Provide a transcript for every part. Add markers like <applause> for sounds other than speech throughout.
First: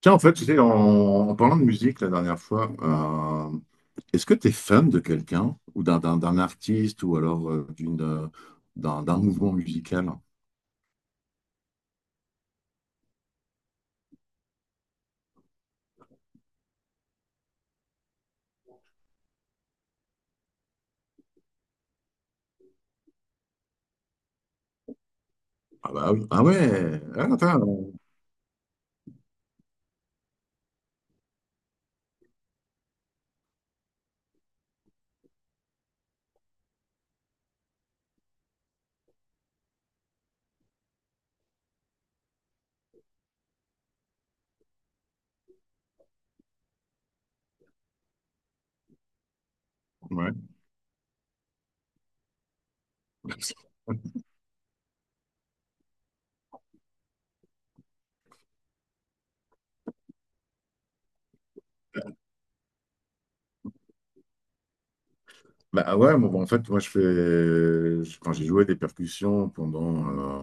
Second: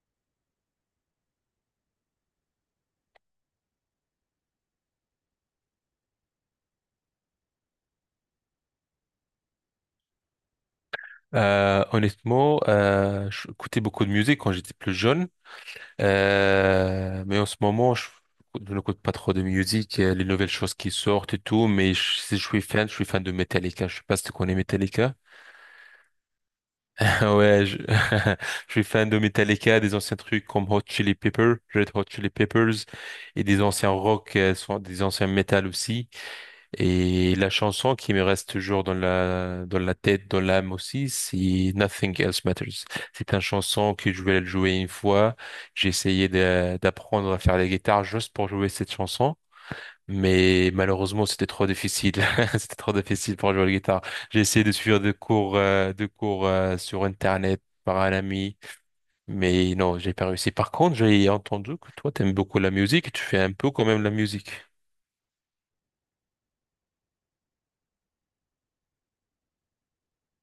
Tiens, en fait, tu sais, en parlant de musique la dernière fois, euh, est-ce que tu es fan de quelqu'un ou d'un artiste ou alors d'une, d'un mouvement musical? Honnêtement, j'écoutais beaucoup de musique quand j'étais plus jeune. Mais en ce moment, je n'écoute pas trop de musique, les nouvelles choses qui sortent et tout, mais si je suis fan, je suis fan de Metallica. Je sais pas si tu connais Metallica. Ah bah oui. Ah ouais. Ah, <laughs> Ouais, je, attends. <laughs> je suis fan de Metallica, des anciens trucs comme Red Hot Chili Peppers, et des anciens rock, des anciens metal aussi. Et la chanson qui me reste toujours dans la tête, dans l'âme aussi, c'est Nothing Else Matters. C'est une chanson que je voulais le jouer une fois. J'ai essayé d'apprendre à faire la guitare juste pour jouer cette chanson. Ouais. Mais malheureusement, c'était trop difficile. <laughs> C'était trop difficile pour jouer la guitare. J'ai essayé de suivre des cours, sur Internet par un ami. Mais non, j'ai pas réussi. Par contre, j'ai entendu que toi, t'aimes beaucoup la musique. Tu fais un peu quand même la musique. Bah ouais, bon, bah, en fait, moi je fais, je- quand j'ai joué des percussions pendant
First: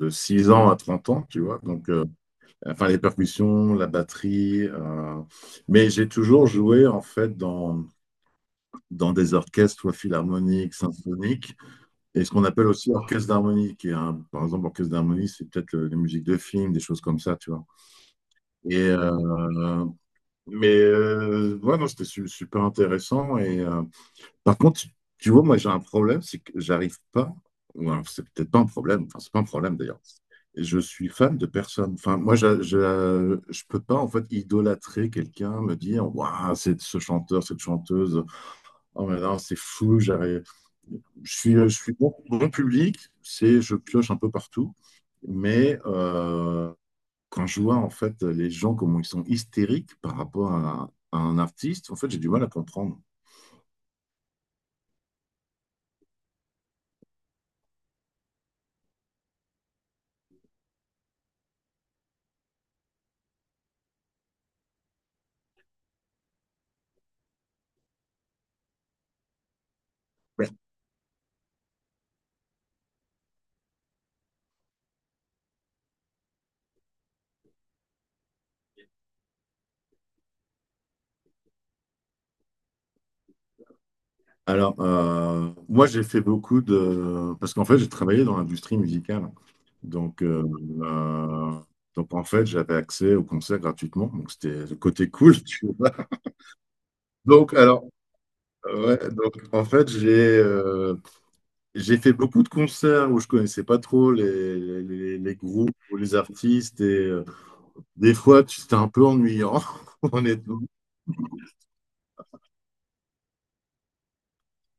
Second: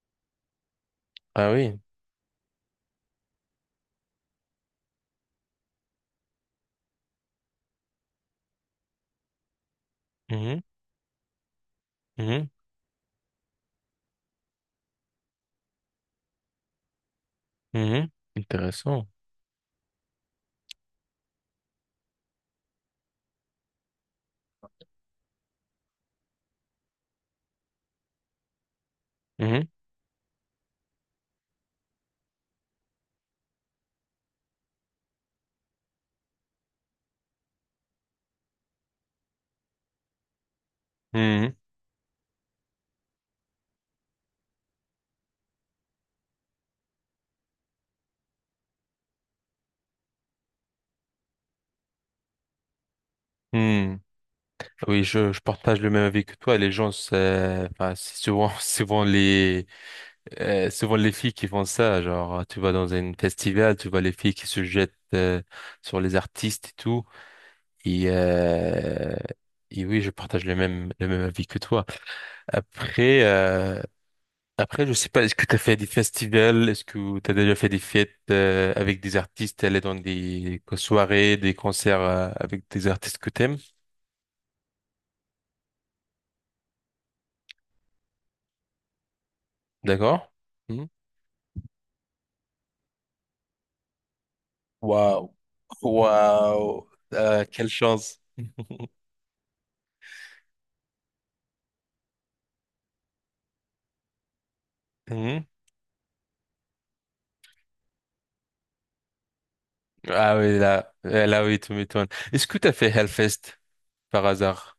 de 6 ans à 30 ans, tu Ah vois. oui. Donc, enfin, les percussions, la batterie. Mais j'ai toujours joué, en fait, dans des orchestres, soit Mhm. philharmoniques, symphoniques, et ce qu'on Mhm. appelle aussi orchestre d'harmonie, par exemple, orchestre d'harmonie, c'est peut-être les musiques de films, des choses comme ça, tu vois. Mhm. Et, Intéressant. euh, ouais, non, c'était super intéressant. Par contre, tu vois, moi j'ai un problème, c'est que j'arrive pas, ou alors c'est peut-être pas un problème, enfin c'est pas un Mhm. problème d'ailleurs. Je suis fan de personne. Enfin, moi, je peux pas en fait idolâtrer quelqu'un, me dire, waouh, c'est ce chanteur, cette chanteuse. Oh mais non, c'est fou, j'arrive. Mhm. Je suis bon, bon public, c'est je pioche un peu partout, mais quand je vois en fait les gens comment ils sont hystériques par rapport à un artiste, en fait j'ai du mal à comprendre. Mhm. Oui, je partage le même avis que toi. Les gens, c'est enfin, c'est souvent, <laughs> souvent les, filles qui font ça. Genre, tu vas dans un festival, tu vois les filles qui se jettent sur les artistes et tout. Et, euh, et oui, je partage le même avis que toi. Après, euh, Après, je sais pas, est-ce que tu as fait des festivals? Est-ce que tu as déjà fait des fêtes avec des artistes, aller dans des soirées, des concerts avec des artistes que t'aimes? Alors, moi, j'ai fait beaucoup de… Parce qu'en fait, j'ai travaillé dans l'industrie musicale. D'accord? Donc, euh, Mhm. euh, donc en fait, j'avais accès aux concerts gratuitement. Donc, c'était le côté Waouh. cool, <laughs> tu vois. Waouh. Donc, Quelle alors, chance. ouais, donc, en fait, j'ai fait beaucoup de concerts où je connaissais pas trop les Mhm. groupes ou les artistes. Et des fois, c'était un peu ennuyant, <laughs> Ah oui, honnêtement. là oui, tu m'étonnes. Est-ce que tu as fait Hellfest par hasard?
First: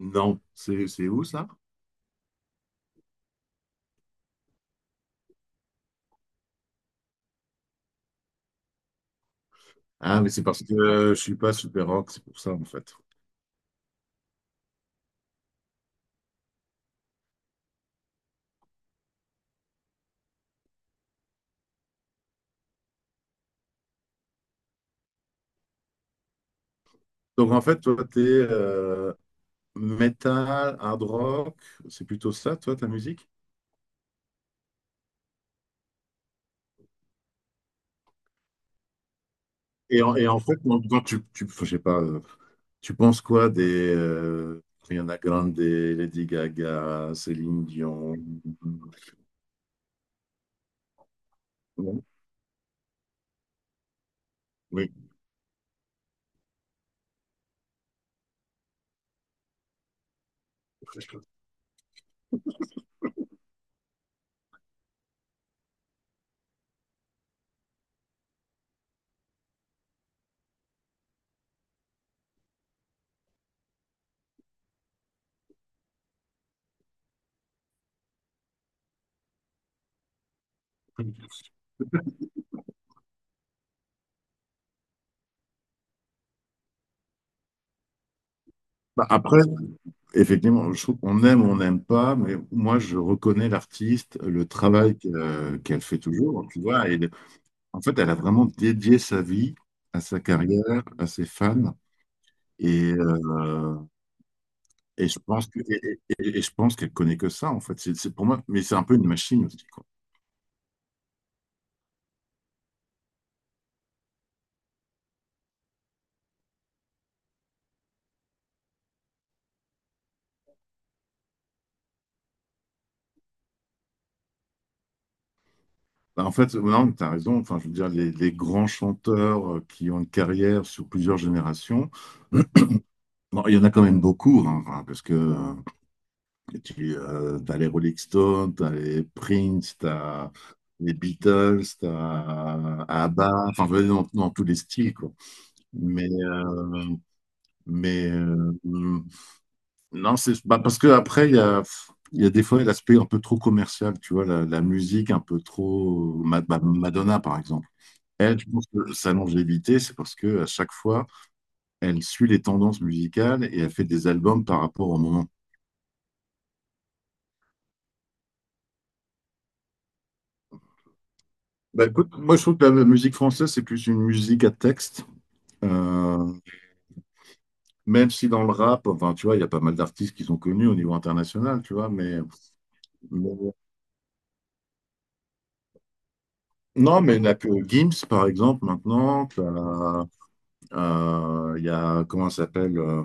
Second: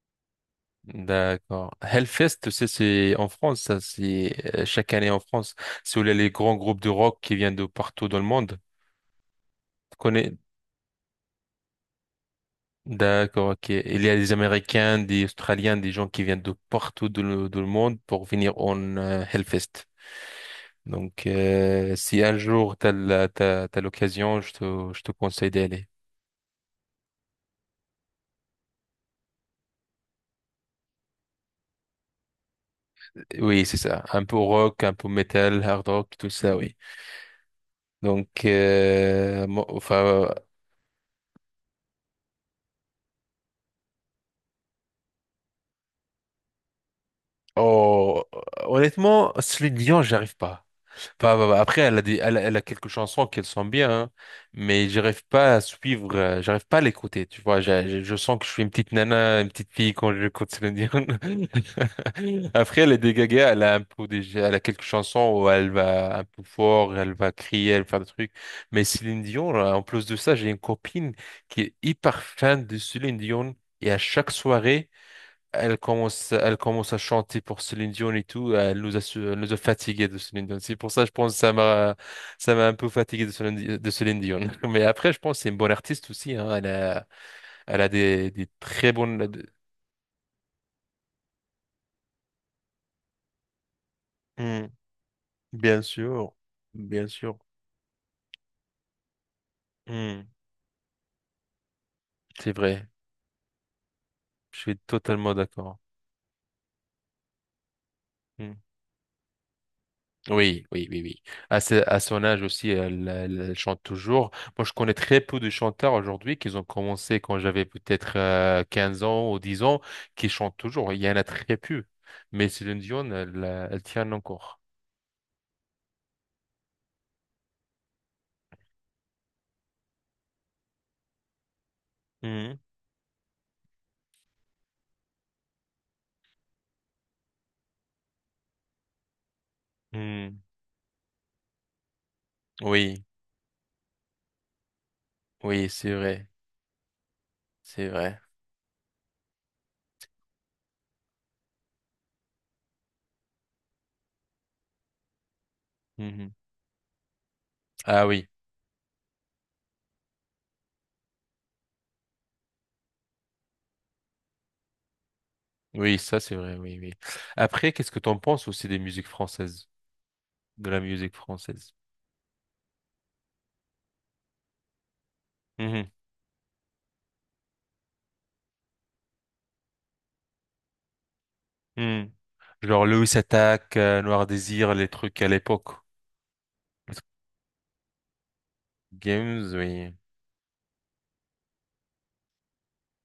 Non, c'est où ça? D'accord. Hellfest, tu sais, c'est en France, ça, c'est chaque année en France. C'est où il y a les grands groupes de rock qui viennent de partout dans le monde. Tu Ah, mais connais. c'est parce que je suis pas super rock, c'est pour ça, en fait. D'accord, ok. Il y a des Américains, des Australiens, des gens qui viennent de partout dans le monde pour venir en Hellfest. Donc, si un jour t'as t'as l'occasion, je te conseille d'aller. Donc en fait, toi, t'es metal, hard rock, c'est plutôt ça, toi, ta musique? Oui, c'est ça. Un peu rock, un peu metal, hard rock, tout ça, oui. Donc, enfin, Et en fait, je sais pas, tu penses quoi des Rihanna Grande, Lady Gaga, Céline Dion? oh, honnêtement, celui de Lyon, j'arrive pas. Bah, après, Oui. Elle a quelques chansons qu'elle sent bien, hein, mais j'arrive pas à suivre, j'arrive pas à l'écouter, tu vois. Je sens que je suis une petite nana, une petite fille quand j'écoute Céline Dion. Oui. <laughs> Après, elle est dégagée, elle a un peu des, elle a quelques chansons où elle va un peu fort, elle va crier, elle va faire des trucs. Mais Céline Dion, là, en plus de ça, j'ai une copine qui est hyper fan de Céline Dion, et à chaque soirée, elle commence à chanter pour Céline Dion et tout. Elle nous a fatigués de Céline Dion. C'est pour ça, je pense, que ça m'a un peu fatigué de Céline Dion. <laughs> Mais après, je pense que c'est une bonne artiste aussi, hein. Elle a des très Bah, bonnes. après, effectivement, je trouve qu'on aime ou on n'aime pas, mais moi, je reconnais l'artiste, le Hmm, travail qu'elle bien fait sûr, toujours, tu vois. Et, bien sûr. en fait, elle a vraiment dédié sa vie à sa Hmm, carrière, à ses fans. c'est vrai. Et, euh, Je suis Et je totalement pense que, d'accord. et, et- et- et je pense qu'elle connaît que ça, en fait. C'est pour moi, Hmm. mais c'est un peu une machine aussi, quoi. Oui, oui, oui, oui. À son âge aussi, elle chante toujours. Moi, je connais très peu de chanteurs aujourd'hui qui ont commencé quand j'avais peut-être 15 ans ou 10 ans, qui chantent toujours. Il y en a très peu. Mais Céline Dion, elle tient encore. Bah, en fait, non, tu as raison. Enfin, je veux dire, les grands chanteurs qui ont une carrière sur plusieurs générations, <clears throat> Mhm. bon, il y en a quand même beaucoup, hein, enfin, parce que tu as les Rolling Stones, tu as les Prince, tu as Mhm. les Beatles, tu as Oui, ABBA, enfin, je veux dire, dans tous les styles, quoi. oui, c'est Mais, vrai, euh, c'est mais vrai. euh, non, c'est bah, parce que après, il y a des fois l'aspect un peu trop commercial, tu vois, la musique un peu trop. Mhm. Bah, Madonna, par exemple. Ah oui, Elle, je pense que sa longévité, c'est parce que à chaque fois, elle suit les tendances musicales et elle fait des albums par rapport au moment. oui, ça c'est vrai, oui, oui. Après, qu'est-ce que t'en penses aussi des musiques françaises, de la musique française? Bah, écoute, moi je trouve que la musique française, c'est plus une musique à texte. Mhm. Euh, Même si dans le rap, enfin, tu vois, il y a pas mal d'artistes qui sont connus au niveau international, tu vois, Mhm. mais, Genre Louis mais- Attaque, Noir Désir, les trucs à l'époque. non, mais il n'y a que Gims, par exemple, maintenant. Games, oui. Il y a, comment ça s'appelle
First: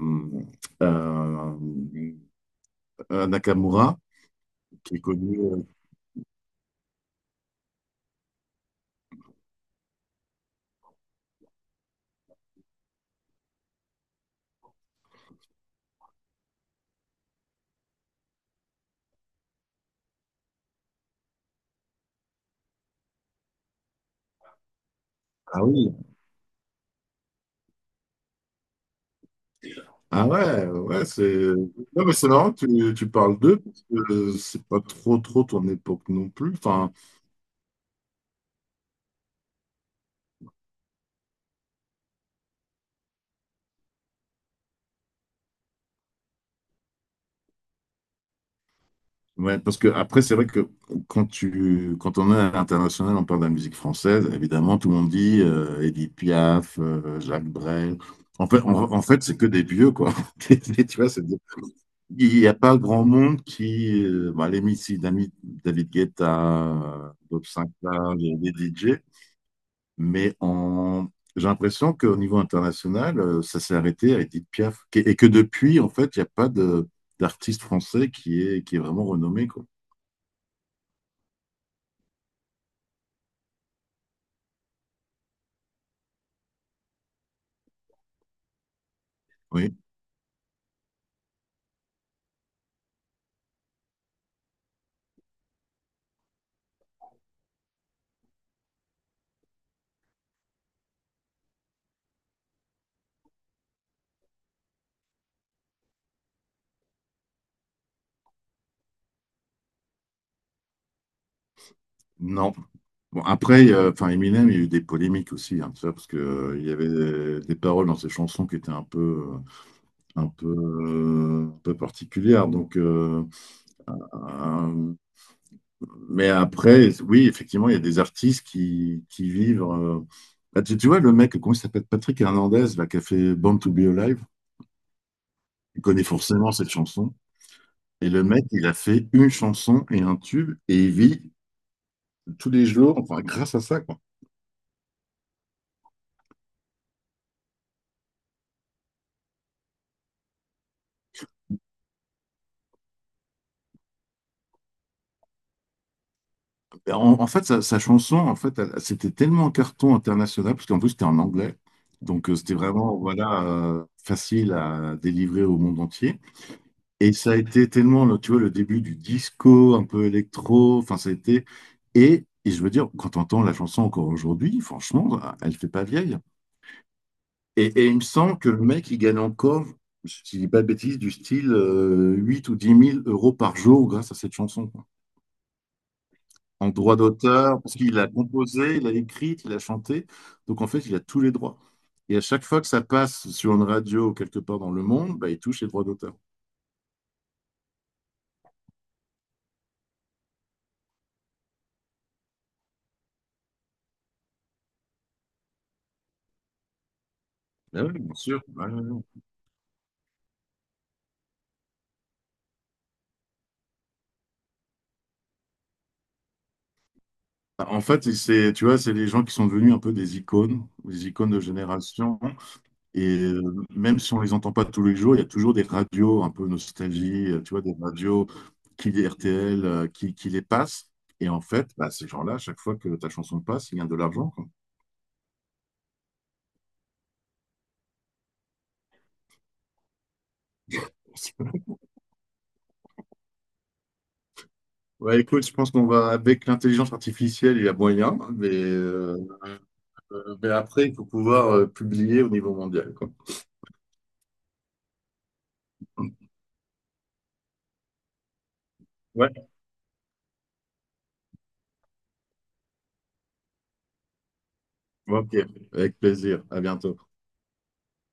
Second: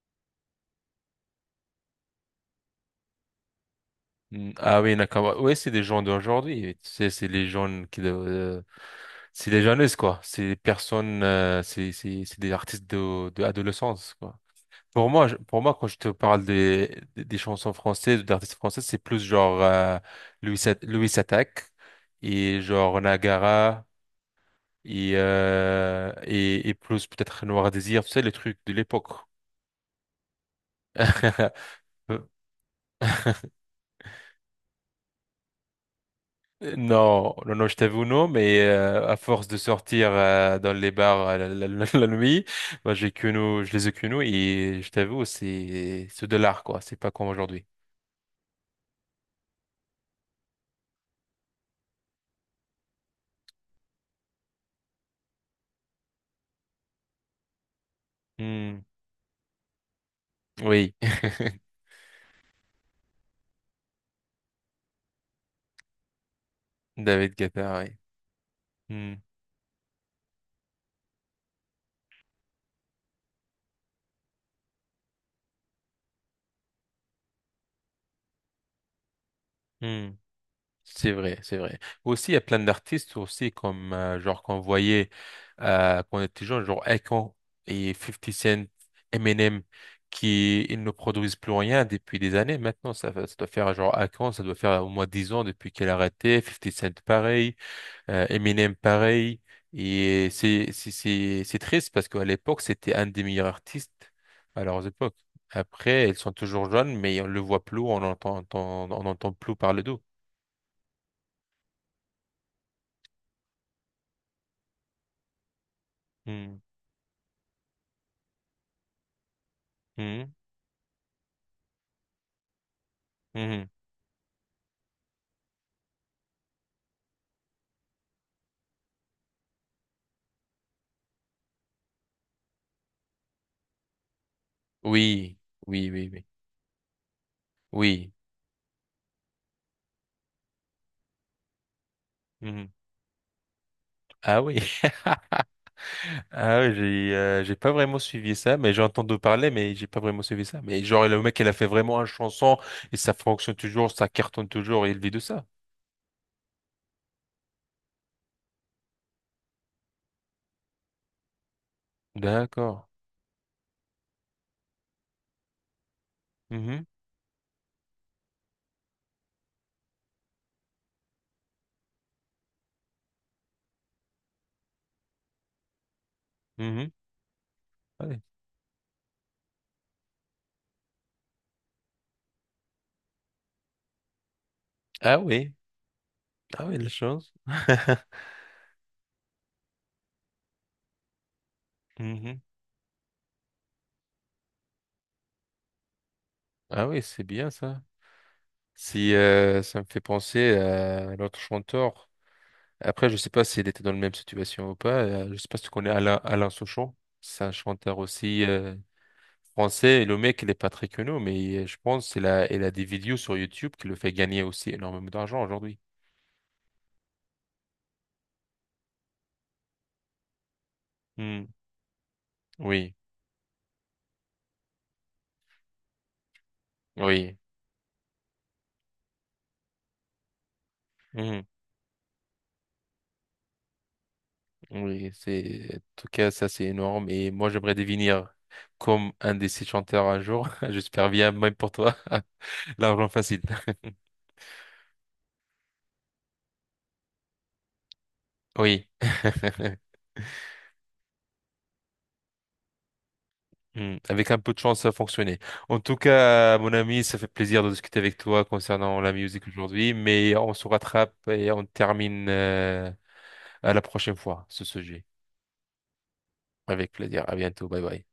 euh, Nakamura, Mm, ah oui, qui est Nakama. connu. Oui, c'est des gens d'aujourd'hui. Tu sais, c'est les jeunes qui doivent, c'est les jeunes, quoi. C'est des personnes, c'est des artistes de adolescence, quoi. Pour moi, pour moi, quand je te parle des chansons françaises, d'artistes français, c'est plus genre, Louis Attaque et genre Nagara et, Ah oui, euh, et, et plus peut-être Noir Désir, tu sais, les trucs de l'époque. ah ouais, ouais, c'est. <laughs> Non, mais c'est marrant, que tu parles d'eux, parce que c'est pas trop ton époque non plus. Enfin, Non, non, non, je t'avoue non, mais à force de sortir dans les bars <laughs> la nuit, bah, j'ai que nous, je les ai que nous et je t'avoue, c'est ce dollar quoi, c'est pas comme aujourd'hui. ouais, parce que après, c'est vrai que quand on est à l'international, on parle de la musique française, évidemment, tout le monde dit Édith Piaf, Jacques Brel. En fait, Hmm, en, en fait, c'est que des vieux, quoi. <laughs> Tu oui, vois, il n'y a pas grand monde qui, bon, les Missy, David <laughs> Guetta, David Bob Guetta, oui. Sinclair, les DJ, Hmm, mais en, j'ai l'impression qu'au niveau international, ça s'est arrêté à Édith Piaf, et que depuis, en fait, il n'y a pas de d'artiste français qui est vraiment renommé, quoi. hmm. C'est vrai, c'est vrai. Aussi, il y a plein d'artistes aussi, comme genre qu'on voyait quand on était jeune, genre Akon et Fifty Cent, Eminem, Oui. qui ils ne produisent plus rien depuis des années. Maintenant, ça doit faire genre Akon, ça doit faire au moins 10 ans depuis qu'elle a arrêté. Fifty Cent, pareil. Eminem, pareil. Et c'est triste parce qu'à l'époque, c'était un des meilleurs artistes à leurs époques. Après, ils sont toujours jeunes, mais on le voit plus, on entend plus parler d'eux. Non. Bon, après, Eminem, il y a eu des polémiques aussi, hein, tu vois, parce que, Hmm. Il y avait des paroles dans ses chansons qui étaient un peu, Mhm, un peu particulières. Donc, mhm, euh, mais après, oui, effectivement, il y a des artistes qui vivent. Bah, tu vois, le mec, comment il s'appelle? Patrick Hernandez, là, qui a fait Born to Be Alive, oui, il oui, connaît oui, oui. forcément cette chanson. Et Oui. le mec, il a fait une chanson et un tube, et il vit tous les Mhm. jours, enfin, grâce à ça. Ah oui. <laughs> Ah oui, j'ai pas vraiment suivi ça, mais j'ai entendu parler, mais j'ai pas vraiment suivi ça. Mais genre, le mec, il a fait vraiment un chanson et ça fonctionne toujours, ça cartonne toujours et il vit de ça. Sa chanson, en fait, c'était tellement un carton international, parce qu'en plus, c'était en anglais. Donc, c'était D'accord. vraiment, voilà, facile à délivrer au monde entier. Mhm, Et ça a été tellement, tu vois, le début du disco, un peu électro. Enfin, ça a été… et je veux dire, quand on entend la chanson encore aujourd'hui, franchement, elle fait pas vieille. mhm, Et il me ouais. semble que le mec, il gagne encore, si je dis pas de bêtises, du style 8 ou 10 000 euros par jour grâce à cette chanson. Ah oui. Ah En oui, la droit chance. d'auteur, parce qu'il a <laughs> composé, il a écrit, il a chanté. Donc en fait, il a tous les droits. Et à Mhm. chaque fois que ça passe sur une radio ou quelque part dans le monde, bah, il touche les droits d'auteur. Ah oui, c'est bien ça. Si ça me fait penser à l'autre chanteur. Après, je sais pas s'il était dans la même situation ou pas. Je sais pas si tu connais Alain Souchon. C'est un Ah chanteur oui, bien sûr. aussi Ouais, ouais, ouais. français. Et le mec, il est pas très connu, mais je pense qu'il a des vidéos sur YouTube qui le fait gagner aussi énormément d'argent aujourd'hui. Bah, en fait, c'est, tu vois, c'est des gens qui sont devenus un peu des icônes de Hmm. génération. Oui, Et même si on les entend pas tous les jours, il y a toujours des radios un peu nostalgie, oui, tu vois, des radios qui les RTL, qui les passent. Et hmm. en fait, bah, ces gens-là, à chaque fois que ta chanson passe, ils gagnent de l'argent, quoi. Oui. En tout cas, ça, c'est énorme. Et moi, j'aimerais devenir comme un de ces chanteurs un jour. <laughs> J'espère bien, même pour toi. <laughs> L'argent facile. Ouais, écoute, je pense qu'on va avec l'intelligence artificielle, il y a moyen, mais, Oui. <laughs> Après, il faut pouvoir publier au niveau mondial, quoi. Hmm. Avec un peu de chance, ça a fonctionné. En tout cas, mon ami, ça fait plaisir de discuter avec toi concernant la musique Ouais. aujourd'hui, mais on se rattrape et on termine à la prochaine fois ce sujet. Ok, avec plaisir. À Avec bientôt. plaisir. À bientôt. Bye bye.